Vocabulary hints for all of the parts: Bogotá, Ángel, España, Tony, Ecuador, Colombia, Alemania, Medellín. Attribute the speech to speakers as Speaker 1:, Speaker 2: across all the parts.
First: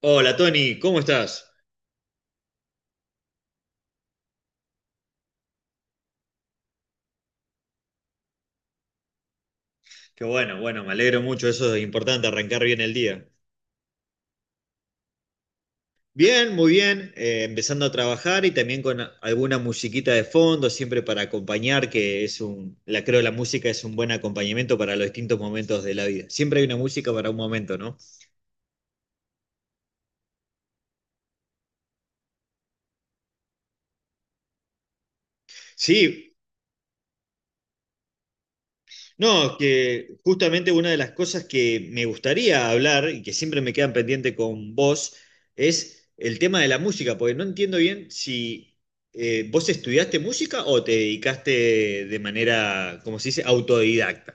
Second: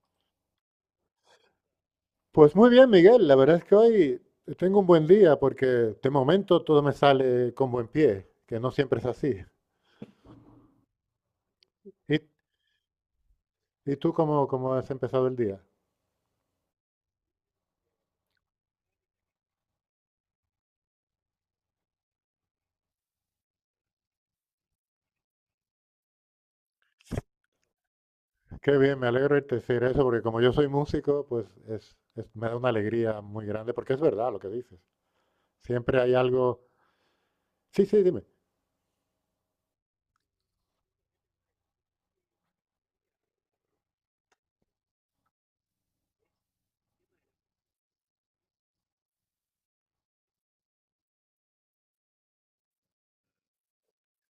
Speaker 1: Hola Tony, ¿cómo estás?
Speaker 2: Pues muy bien, Miguel. La verdad es que hoy tengo un buen día porque de momento todo me sale con buen pie, que no siempre es así.
Speaker 1: Qué bueno, bueno, me alegro mucho, eso es
Speaker 2: ¿Y,
Speaker 1: importante, arrancar bien el día.
Speaker 2: y tú cómo has empezado el día?
Speaker 1: Bien, muy bien, empezando a trabajar y también con alguna musiquita de fondo, siempre para acompañar, que es un, la creo la música es un buen acompañamiento para los distintos momentos de la vida. Siempre hay una música para un momento, ¿no?
Speaker 2: Qué bien, me alegro de te decir eso porque como yo soy músico, me da una alegría muy grande porque es verdad lo que dices. Siempre hay
Speaker 1: Sí.
Speaker 2: algo. Sí, sí, dime.
Speaker 1: No, que justamente una de las cosas que me gustaría hablar y que siempre me quedan pendiente con vos es el tema de la música, porque no entiendo bien si vos estudiaste música o te dedicaste de manera, como se dice, autodidacta.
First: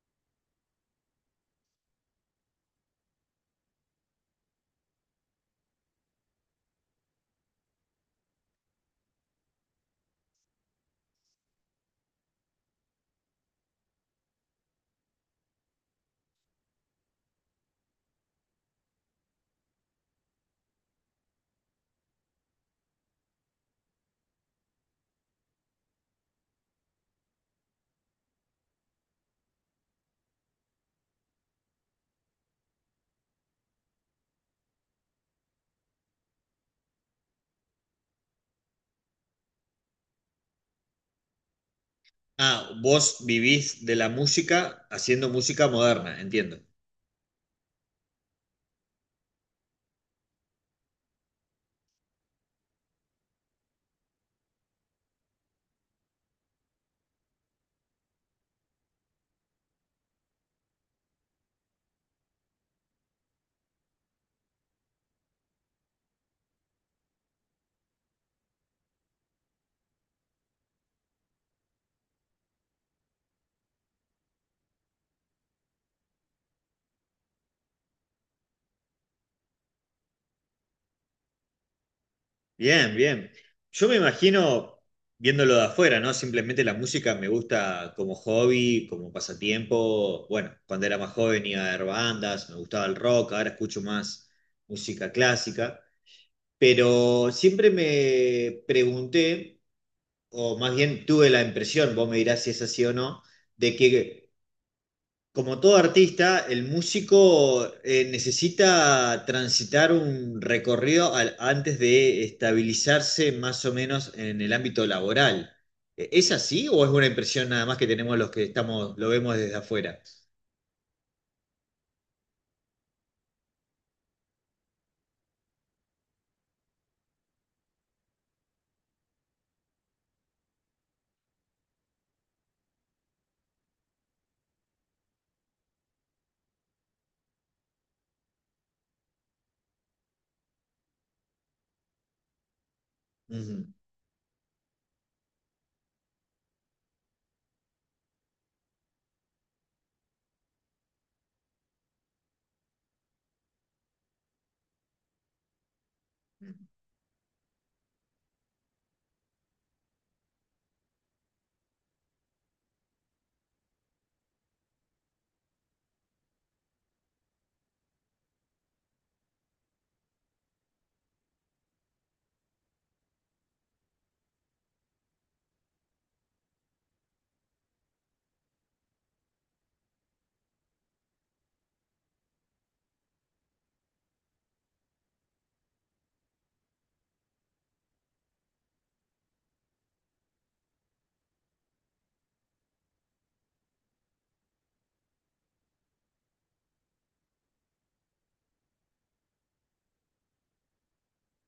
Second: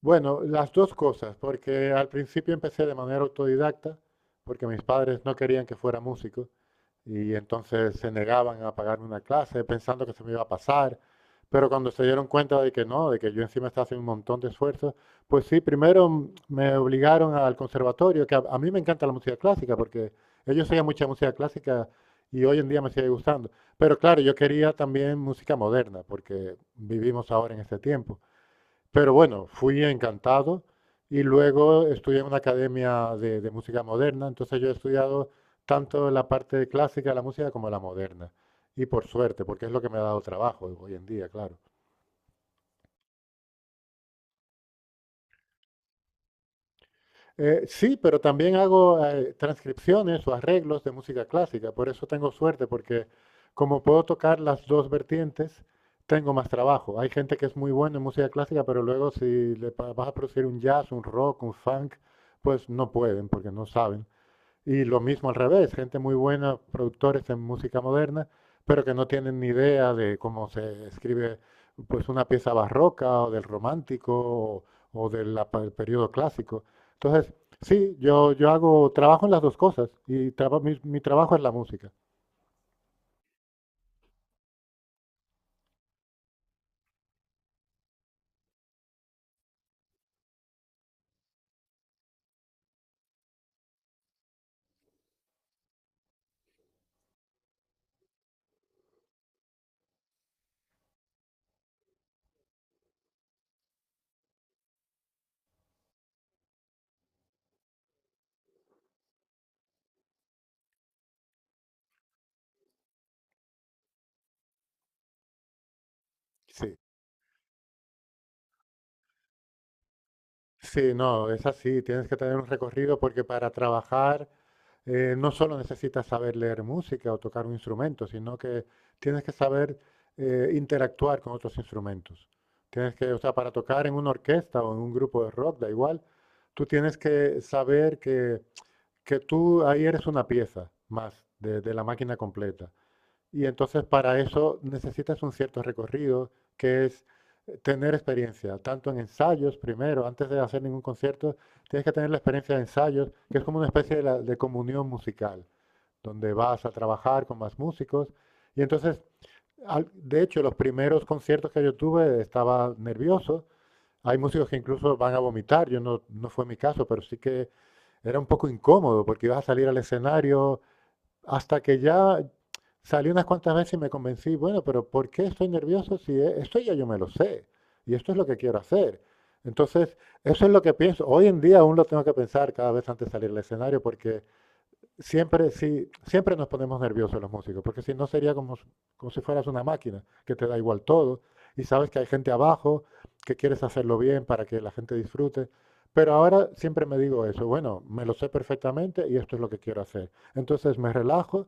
Speaker 2: Bueno, las dos cosas, porque al principio empecé de manera autodidacta porque mis padres no querían que fuera músico, y entonces se negaban a pagarme una clase pensando que se me iba a pasar, pero cuando se dieron cuenta de que no, de que yo encima estaba haciendo un montón de esfuerzos, pues sí, primero me obligaron al conservatorio, que a mí me encanta la música clásica, porque ellos oían mucha música clásica y hoy en día me sigue gustando. Pero claro, yo quería también música moderna, porque vivimos ahora en este tiempo. Pero bueno, fui encantado y luego estudié en una academia de música moderna. Entonces yo he estudiado tanto la parte clásica de la música como la moderna. Y por suerte, porque es lo que me ha dado trabajo hoy en día, claro.
Speaker 1: Ah, vos vivís de la música haciendo música moderna, entiendo.
Speaker 2: Sí, pero también hago transcripciones o arreglos de música clásica. Por eso tengo suerte, porque como puedo tocar las dos vertientes, tengo más trabajo. Hay gente que es muy buena en música clásica, pero luego si vas a producir un jazz, un rock, un funk, pues no pueden, porque no saben. Y lo mismo al revés, gente muy buena, productores en música moderna, pero que no tienen ni idea de cómo se escribe pues una pieza barroca o del romántico o, periodo clásico. Entonces, sí, yo trabajo en las dos cosas y mi trabajo es la música.
Speaker 1: Bien, bien. Yo me imagino viéndolo de afuera, ¿no? Simplemente la música me gusta como hobby, como pasatiempo. Bueno, cuando era más joven iba a ver bandas, me gustaba el rock, ahora escucho más música clásica. Pero siempre me pregunté, o más bien tuve la impresión, vos me dirás si es así o no, de que como todo artista, el músico necesita transitar un recorrido antes de estabilizarse más o menos en el ámbito laboral. ¿Es así
Speaker 2: Sí,
Speaker 1: o es una impresión nada más que tenemos los que estamos, lo vemos desde afuera?
Speaker 2: sí, no, es así, tienes que tener un recorrido porque para trabajar, no solo necesitas saber leer música o tocar un instrumento, sino que tienes que saber interactuar con otros instrumentos. Tienes que, o sea, para tocar en una orquesta o en un grupo de rock, da igual, tú tienes que saber que tú ahí eres una pieza más de la máquina completa. Y
Speaker 1: Ujú.
Speaker 2: entonces para eso necesitas un cierto recorrido, que es tener experiencia, tanto en ensayos primero, antes de hacer ningún concierto. Tienes que tener la experiencia de ensayos, que es como una especie de comunión musical, donde vas a trabajar con más músicos. Y entonces, de hecho, los primeros conciertos que yo tuve estaba nervioso. Hay músicos que incluso van a vomitar, yo no, no fue mi caso, pero sí que era un poco incómodo porque ibas a salir al escenario, hasta que ya salí unas cuantas veces y me convencí, bueno, pero ¿por qué estoy nervioso si esto ya yo me lo sé? Y esto es lo que quiero hacer. Entonces, eso es lo que pienso. Hoy en día aún lo tengo que pensar cada vez antes de salir al escenario porque siempre, sí, siempre nos ponemos nerviosos los músicos, porque si no sería como si fueras una máquina, que te da igual todo, y sabes que hay gente abajo, que quieres hacerlo bien para que la gente disfrute. Pero ahora siempre me digo eso, bueno, me lo sé perfectamente y esto es lo que quiero hacer. Entonces me relajo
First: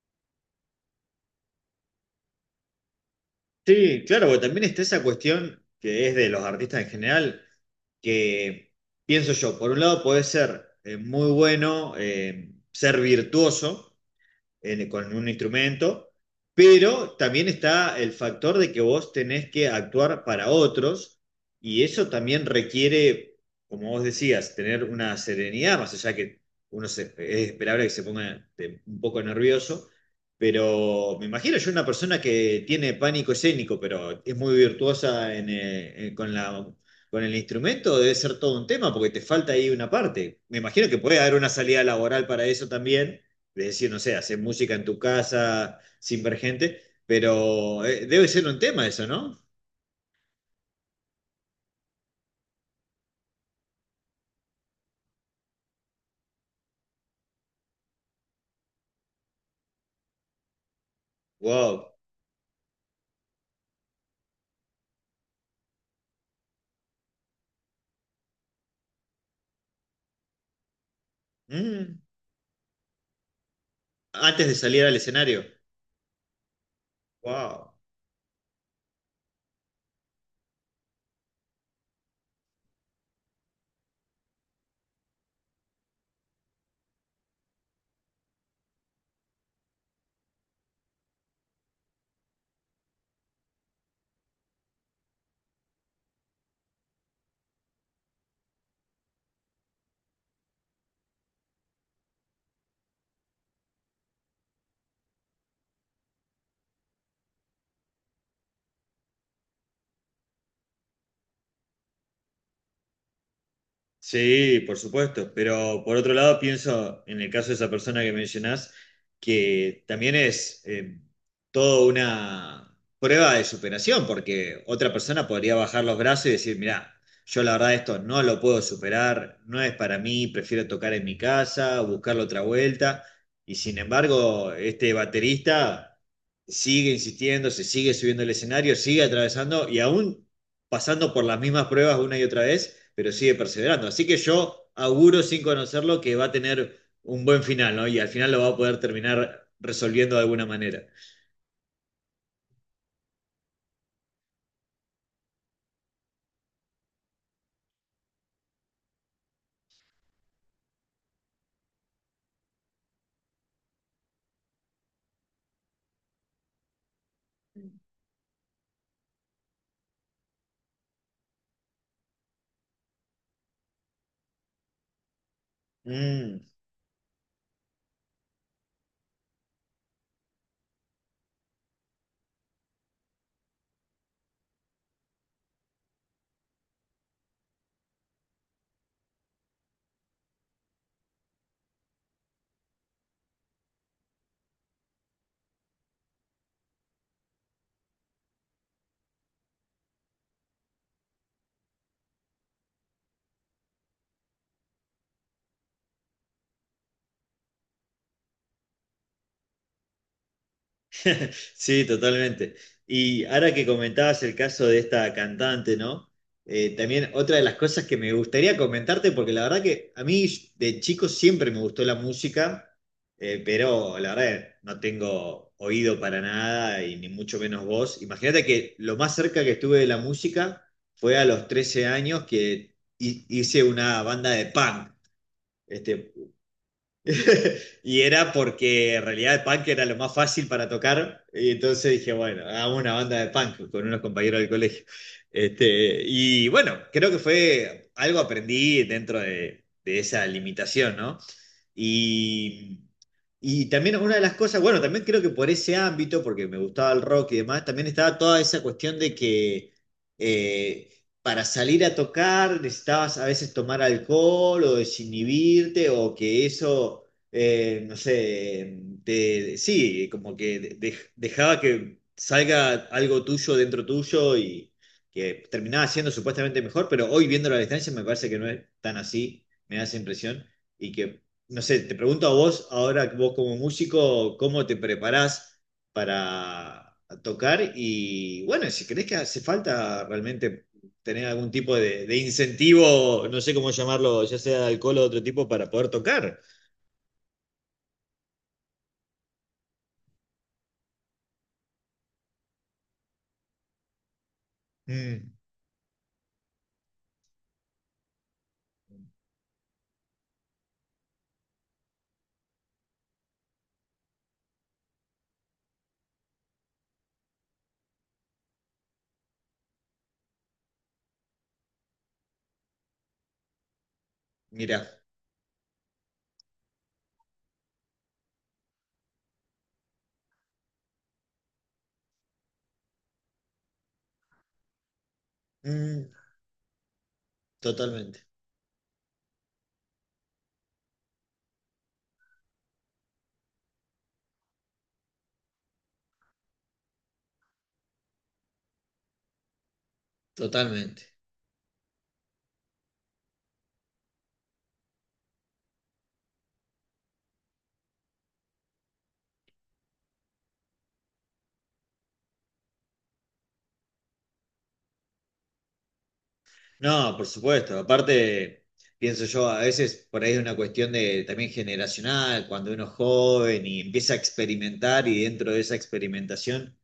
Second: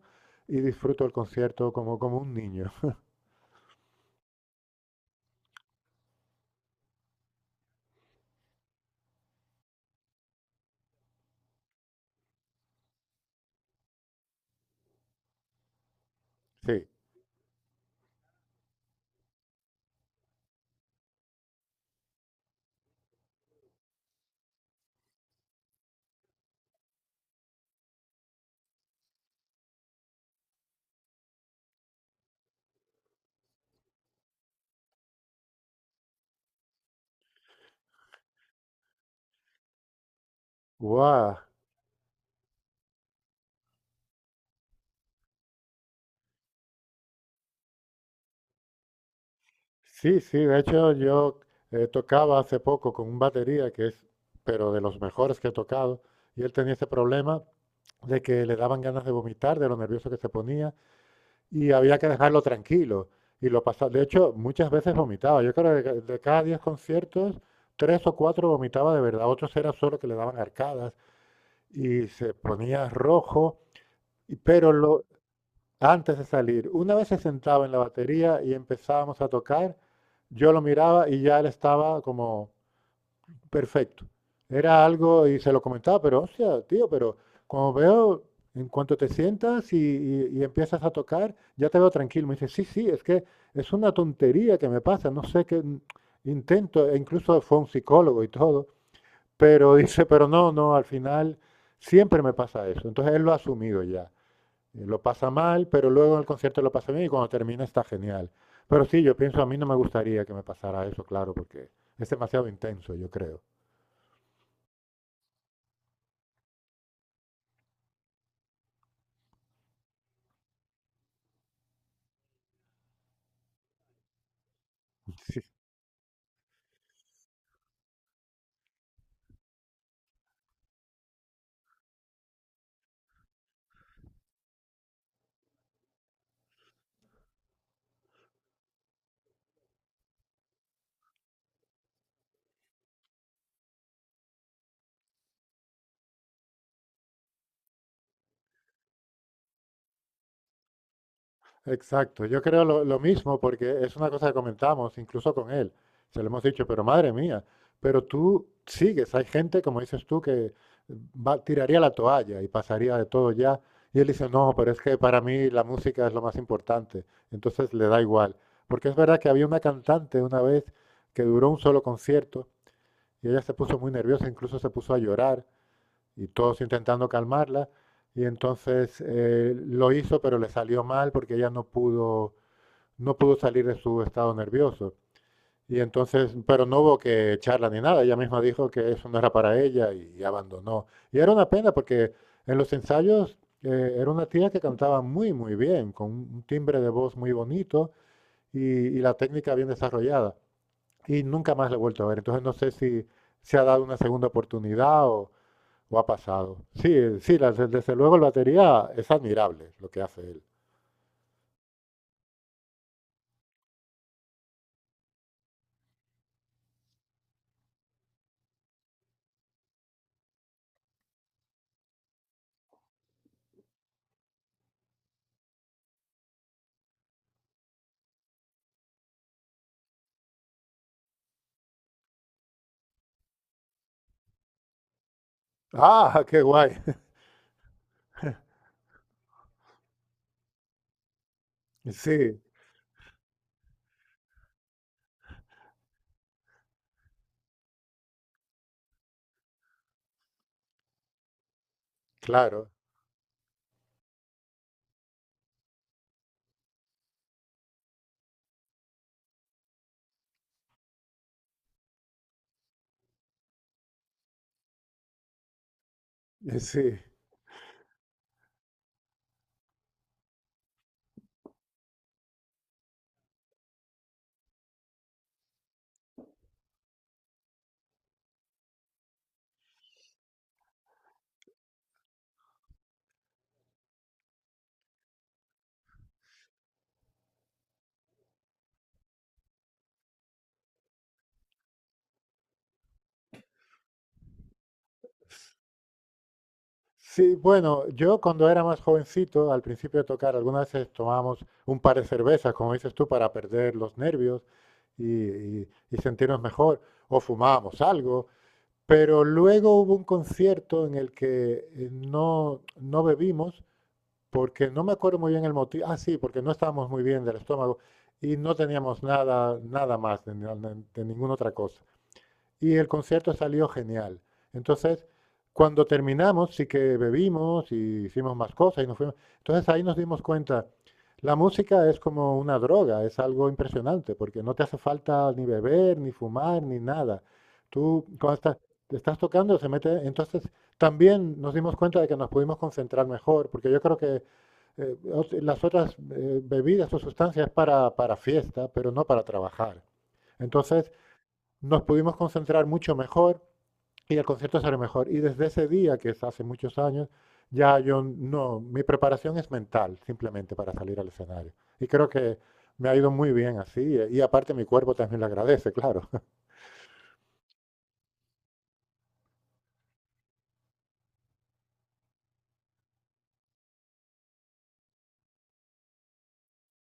Speaker 2: y disfruto el concierto como, como un niño.
Speaker 1: Sí, claro, porque también está esa cuestión que es de los artistas en general, que pienso yo, por un lado puede ser muy bueno, ser virtuoso con un instrumento,
Speaker 2: Sí.
Speaker 1: pero también está el factor de que vos tenés que actuar para otros y eso también requiere, como vos decías, tener una serenidad, más allá que es esperable que se ponga un poco nervioso, pero me imagino yo una persona que tiene pánico escénico, pero es muy virtuosa en, con la... Con el instrumento debe ser todo un tema porque te falta ahí una parte. Me imagino que puede
Speaker 2: ¡Guau!
Speaker 1: haber una salida laboral para eso también, de decir, no sé, hacer música en tu casa sin ver gente, pero debe ser un tema eso, ¿no?
Speaker 2: Sí, sí, de hecho yo tocaba hace poco con un batería que es, pero de los mejores que he tocado, y él tenía ese problema de que le daban ganas de vomitar, de lo nervioso que se ponía, y
Speaker 1: Wow.
Speaker 2: había que dejarlo tranquilo. Y lo pasaba. De hecho, muchas veces vomitaba. Yo creo que de cada 10 conciertos, tres o cuatro vomitaba de verdad. Otros era solo que le daban arcadas
Speaker 1: Mm.
Speaker 2: y se ponía rojo.
Speaker 1: Antes de
Speaker 2: Pero
Speaker 1: salir al
Speaker 2: lo,
Speaker 1: escenario.
Speaker 2: antes de salir, una vez se sentaba en
Speaker 1: Wow.
Speaker 2: la batería y empezábamos a tocar, yo lo miraba y ya él estaba como perfecto. Era algo, y se lo comentaba, pero hostia, tío, pero como veo, en cuanto te sientas y empiezas a tocar, ya te veo tranquilo. Me dice, sí, sí, es que es una tontería que me pasa, no sé qué, intento, e incluso fue un psicólogo y todo, pero dice, pero no, no, al final siempre me pasa eso. Entonces él lo ha asumido ya. Lo pasa mal, pero luego en el concierto lo pasa bien y cuando termina está genial. Pero sí, yo pienso, a mí no me gustaría que me pasara eso, claro, porque es demasiado intenso, yo creo.
Speaker 1: Sí, por supuesto, pero por otro lado pienso en el caso de esa persona que mencionás, que también es toda una prueba de superación, porque otra persona podría bajar los brazos y decir, mirá, yo la verdad esto no lo puedo superar, no es para mí, prefiero tocar en mi casa, buscarle otra vuelta, y sin embargo este baterista sigue insistiendo, se sigue subiendo al escenario, sigue atravesando y aún pasando por las mismas pruebas una y otra vez, pero sigue perseverando. Así que yo auguro sin conocerlo que va a tener un buen final, ¿no? Y al final lo va a poder terminar resolviendo de alguna manera.
Speaker 2: Exacto, yo creo lo mismo porque es una cosa que comentamos incluso con él. Se lo hemos dicho, pero madre mía, pero tú sigues, hay gente, como dices tú, que tiraría la toalla y pasaría de todo ya. Y él dice, no, pero es que para mí la música es lo más importante. Entonces le da igual. Porque es verdad que había una cantante una vez que duró un solo concierto y ella se puso muy nerviosa, incluso se puso a llorar y
Speaker 1: Mm.
Speaker 2: todos intentando calmarla. Y entonces lo hizo, pero le salió mal porque ella no pudo salir de su estado nervioso. Y entonces, pero no hubo que charla ni nada, ella misma dijo que eso no era para ella y abandonó. Y era una pena porque en los ensayos era una tía que cantaba muy, muy bien, con un timbre de voz muy bonito y, y la técnica bien desarrollada. Y nunca más la he vuelto a ver. Entonces no sé si se ha dado una segunda oportunidad o ha pasado. Sí, sí, desde luego el batería es admirable lo que hace él.
Speaker 1: Sí, totalmente. Y ahora que comentabas el caso de esta cantante, ¿no? También otra de las cosas que me gustaría comentarte, porque la verdad que a mí de chico siempre me gustó la música, pero la verdad no tengo oído para nada y ni mucho menos voz. Imagínate que lo más cerca que estuve de la música fue a los 13 años que hice una banda de punk. Este.
Speaker 2: Ah, qué guay.
Speaker 1: Y era porque en realidad el punk era lo más fácil para tocar. Y entonces dije,
Speaker 2: Sí,
Speaker 1: bueno, hagamos una banda de punk con unos compañeros del colegio. Este, y bueno, creo que fue algo aprendí dentro de esa limitación, ¿no?
Speaker 2: claro.
Speaker 1: Y, y también una de las cosas, bueno, también creo que por ese ámbito, porque me gustaba el rock y demás, también estaba toda esa cuestión de que eh, para salir a tocar necesitabas a veces tomar alcohol o desinhibirte o que
Speaker 2: Sí.
Speaker 1: eso, no sé, sí, como que dejaba que salga algo tuyo dentro tuyo y que terminaba siendo supuestamente mejor, pero hoy viendo la distancia me parece que no es tan así, me da esa impresión, y que, no sé, te pregunto a vos, ahora vos como músico, ¿cómo te preparás para tocar? Y bueno, si crees que hace falta realmente... tener algún tipo de incentivo, no sé cómo llamarlo, ya sea de alcohol o de otro tipo, para poder tocar.
Speaker 2: Sí, bueno, yo cuando era más jovencito, al principio de tocar, algunas veces tomábamos un par de cervezas, como dices tú, para perder los nervios y,
Speaker 1: Mm.
Speaker 2: y sentirnos mejor, o fumábamos algo, pero luego hubo un concierto en el que no, no bebimos, porque no me acuerdo muy bien el motivo, ah, sí, porque no estábamos muy bien del estómago y no teníamos nada, nada más de, ni- de ninguna otra cosa y el concierto salió genial.
Speaker 1: Mirá.
Speaker 2: Entonces, cuando terminamos, sí que bebimos y hicimos más cosas y nos fuimos. Entonces ahí nos dimos cuenta, la música es como una droga, es algo impresionante, porque no te hace falta ni beber,
Speaker 1: Mm,
Speaker 2: ni fumar, ni nada. Tú,
Speaker 1: totalmente,
Speaker 2: cuando estás, te estás tocando, se mete. Entonces, también nos dimos cuenta de que nos pudimos concentrar mejor, porque yo creo que las otras bebidas o sustancias para fiesta, pero no para trabajar. Entonces,
Speaker 1: totalmente.
Speaker 2: nos pudimos concentrar mucho mejor y el concierto salió mejor. Y desde ese día, que es hace muchos años, ya yo no, mi preparación es mental, simplemente para salir al escenario. Y creo que me ha ido muy bien así. Y aparte mi cuerpo también lo agradece, claro.
Speaker 1: No, por supuesto. Aparte, pienso yo, a veces por ahí es una cuestión de también generacional, cuando uno es joven y empieza a experimentar y dentro de esa experimentación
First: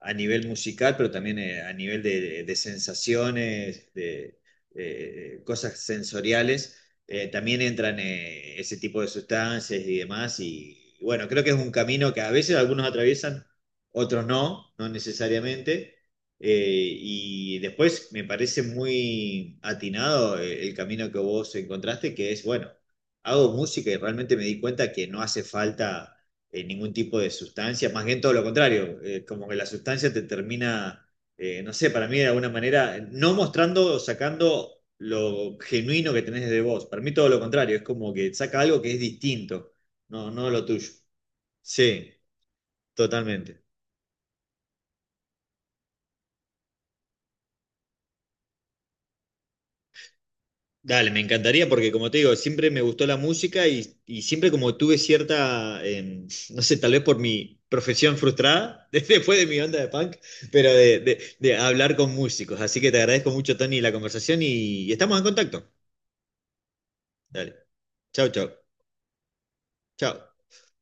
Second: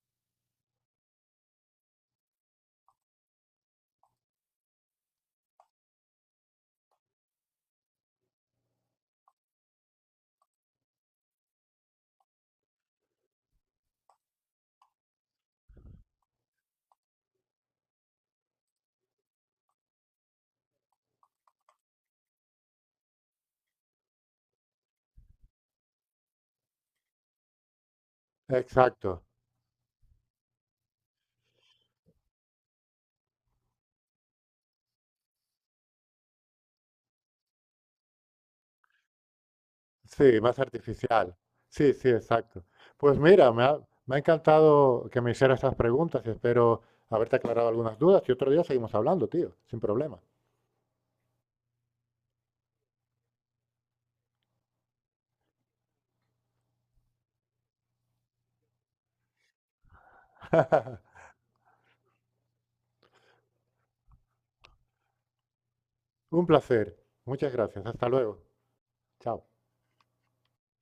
Speaker 1: a nivel musical, pero también a nivel de sensaciones, de cosas sensoriales, también entran ese tipo de sustancias y demás. Y, bueno, creo que es un camino que a veces algunos atraviesan, otros no, no necesariamente. Y después me parece muy atinado el camino que vos encontraste, que es, bueno, hago música y realmente me di cuenta que no hace falta ningún tipo de sustancia, más bien todo lo contrario,
Speaker 2: Exacto.
Speaker 1: como que la sustancia te termina, no sé, para mí de alguna manera, no mostrando o sacando lo genuino que tenés de vos, para mí todo lo contrario, es como que saca algo que es distinto, no,
Speaker 2: Sí,
Speaker 1: no
Speaker 2: más
Speaker 1: lo tuyo.
Speaker 2: artificial. Sí, sí,
Speaker 1: Sí,
Speaker 2: exacto. Pues mira,
Speaker 1: totalmente.
Speaker 2: me ha encantado que me hicieras estas preguntas y espero haberte aclarado algunas dudas. Y otro día seguimos hablando, tío, sin problema.
Speaker 1: Dale, me encantaría porque como te digo, siempre me gustó la música y siempre como tuve cierta, no sé, tal vez por mi profesión frustrada, después de mi onda de punk, pero de, de hablar con músicos. Así que te agradezco mucho, Tony, la conversación y estamos en contacto.
Speaker 2: Un placer. Muchas
Speaker 1: Dale.
Speaker 2: gracias. Hasta
Speaker 1: Chao,
Speaker 2: luego.
Speaker 1: chao.
Speaker 2: Chao.
Speaker 1: Chao.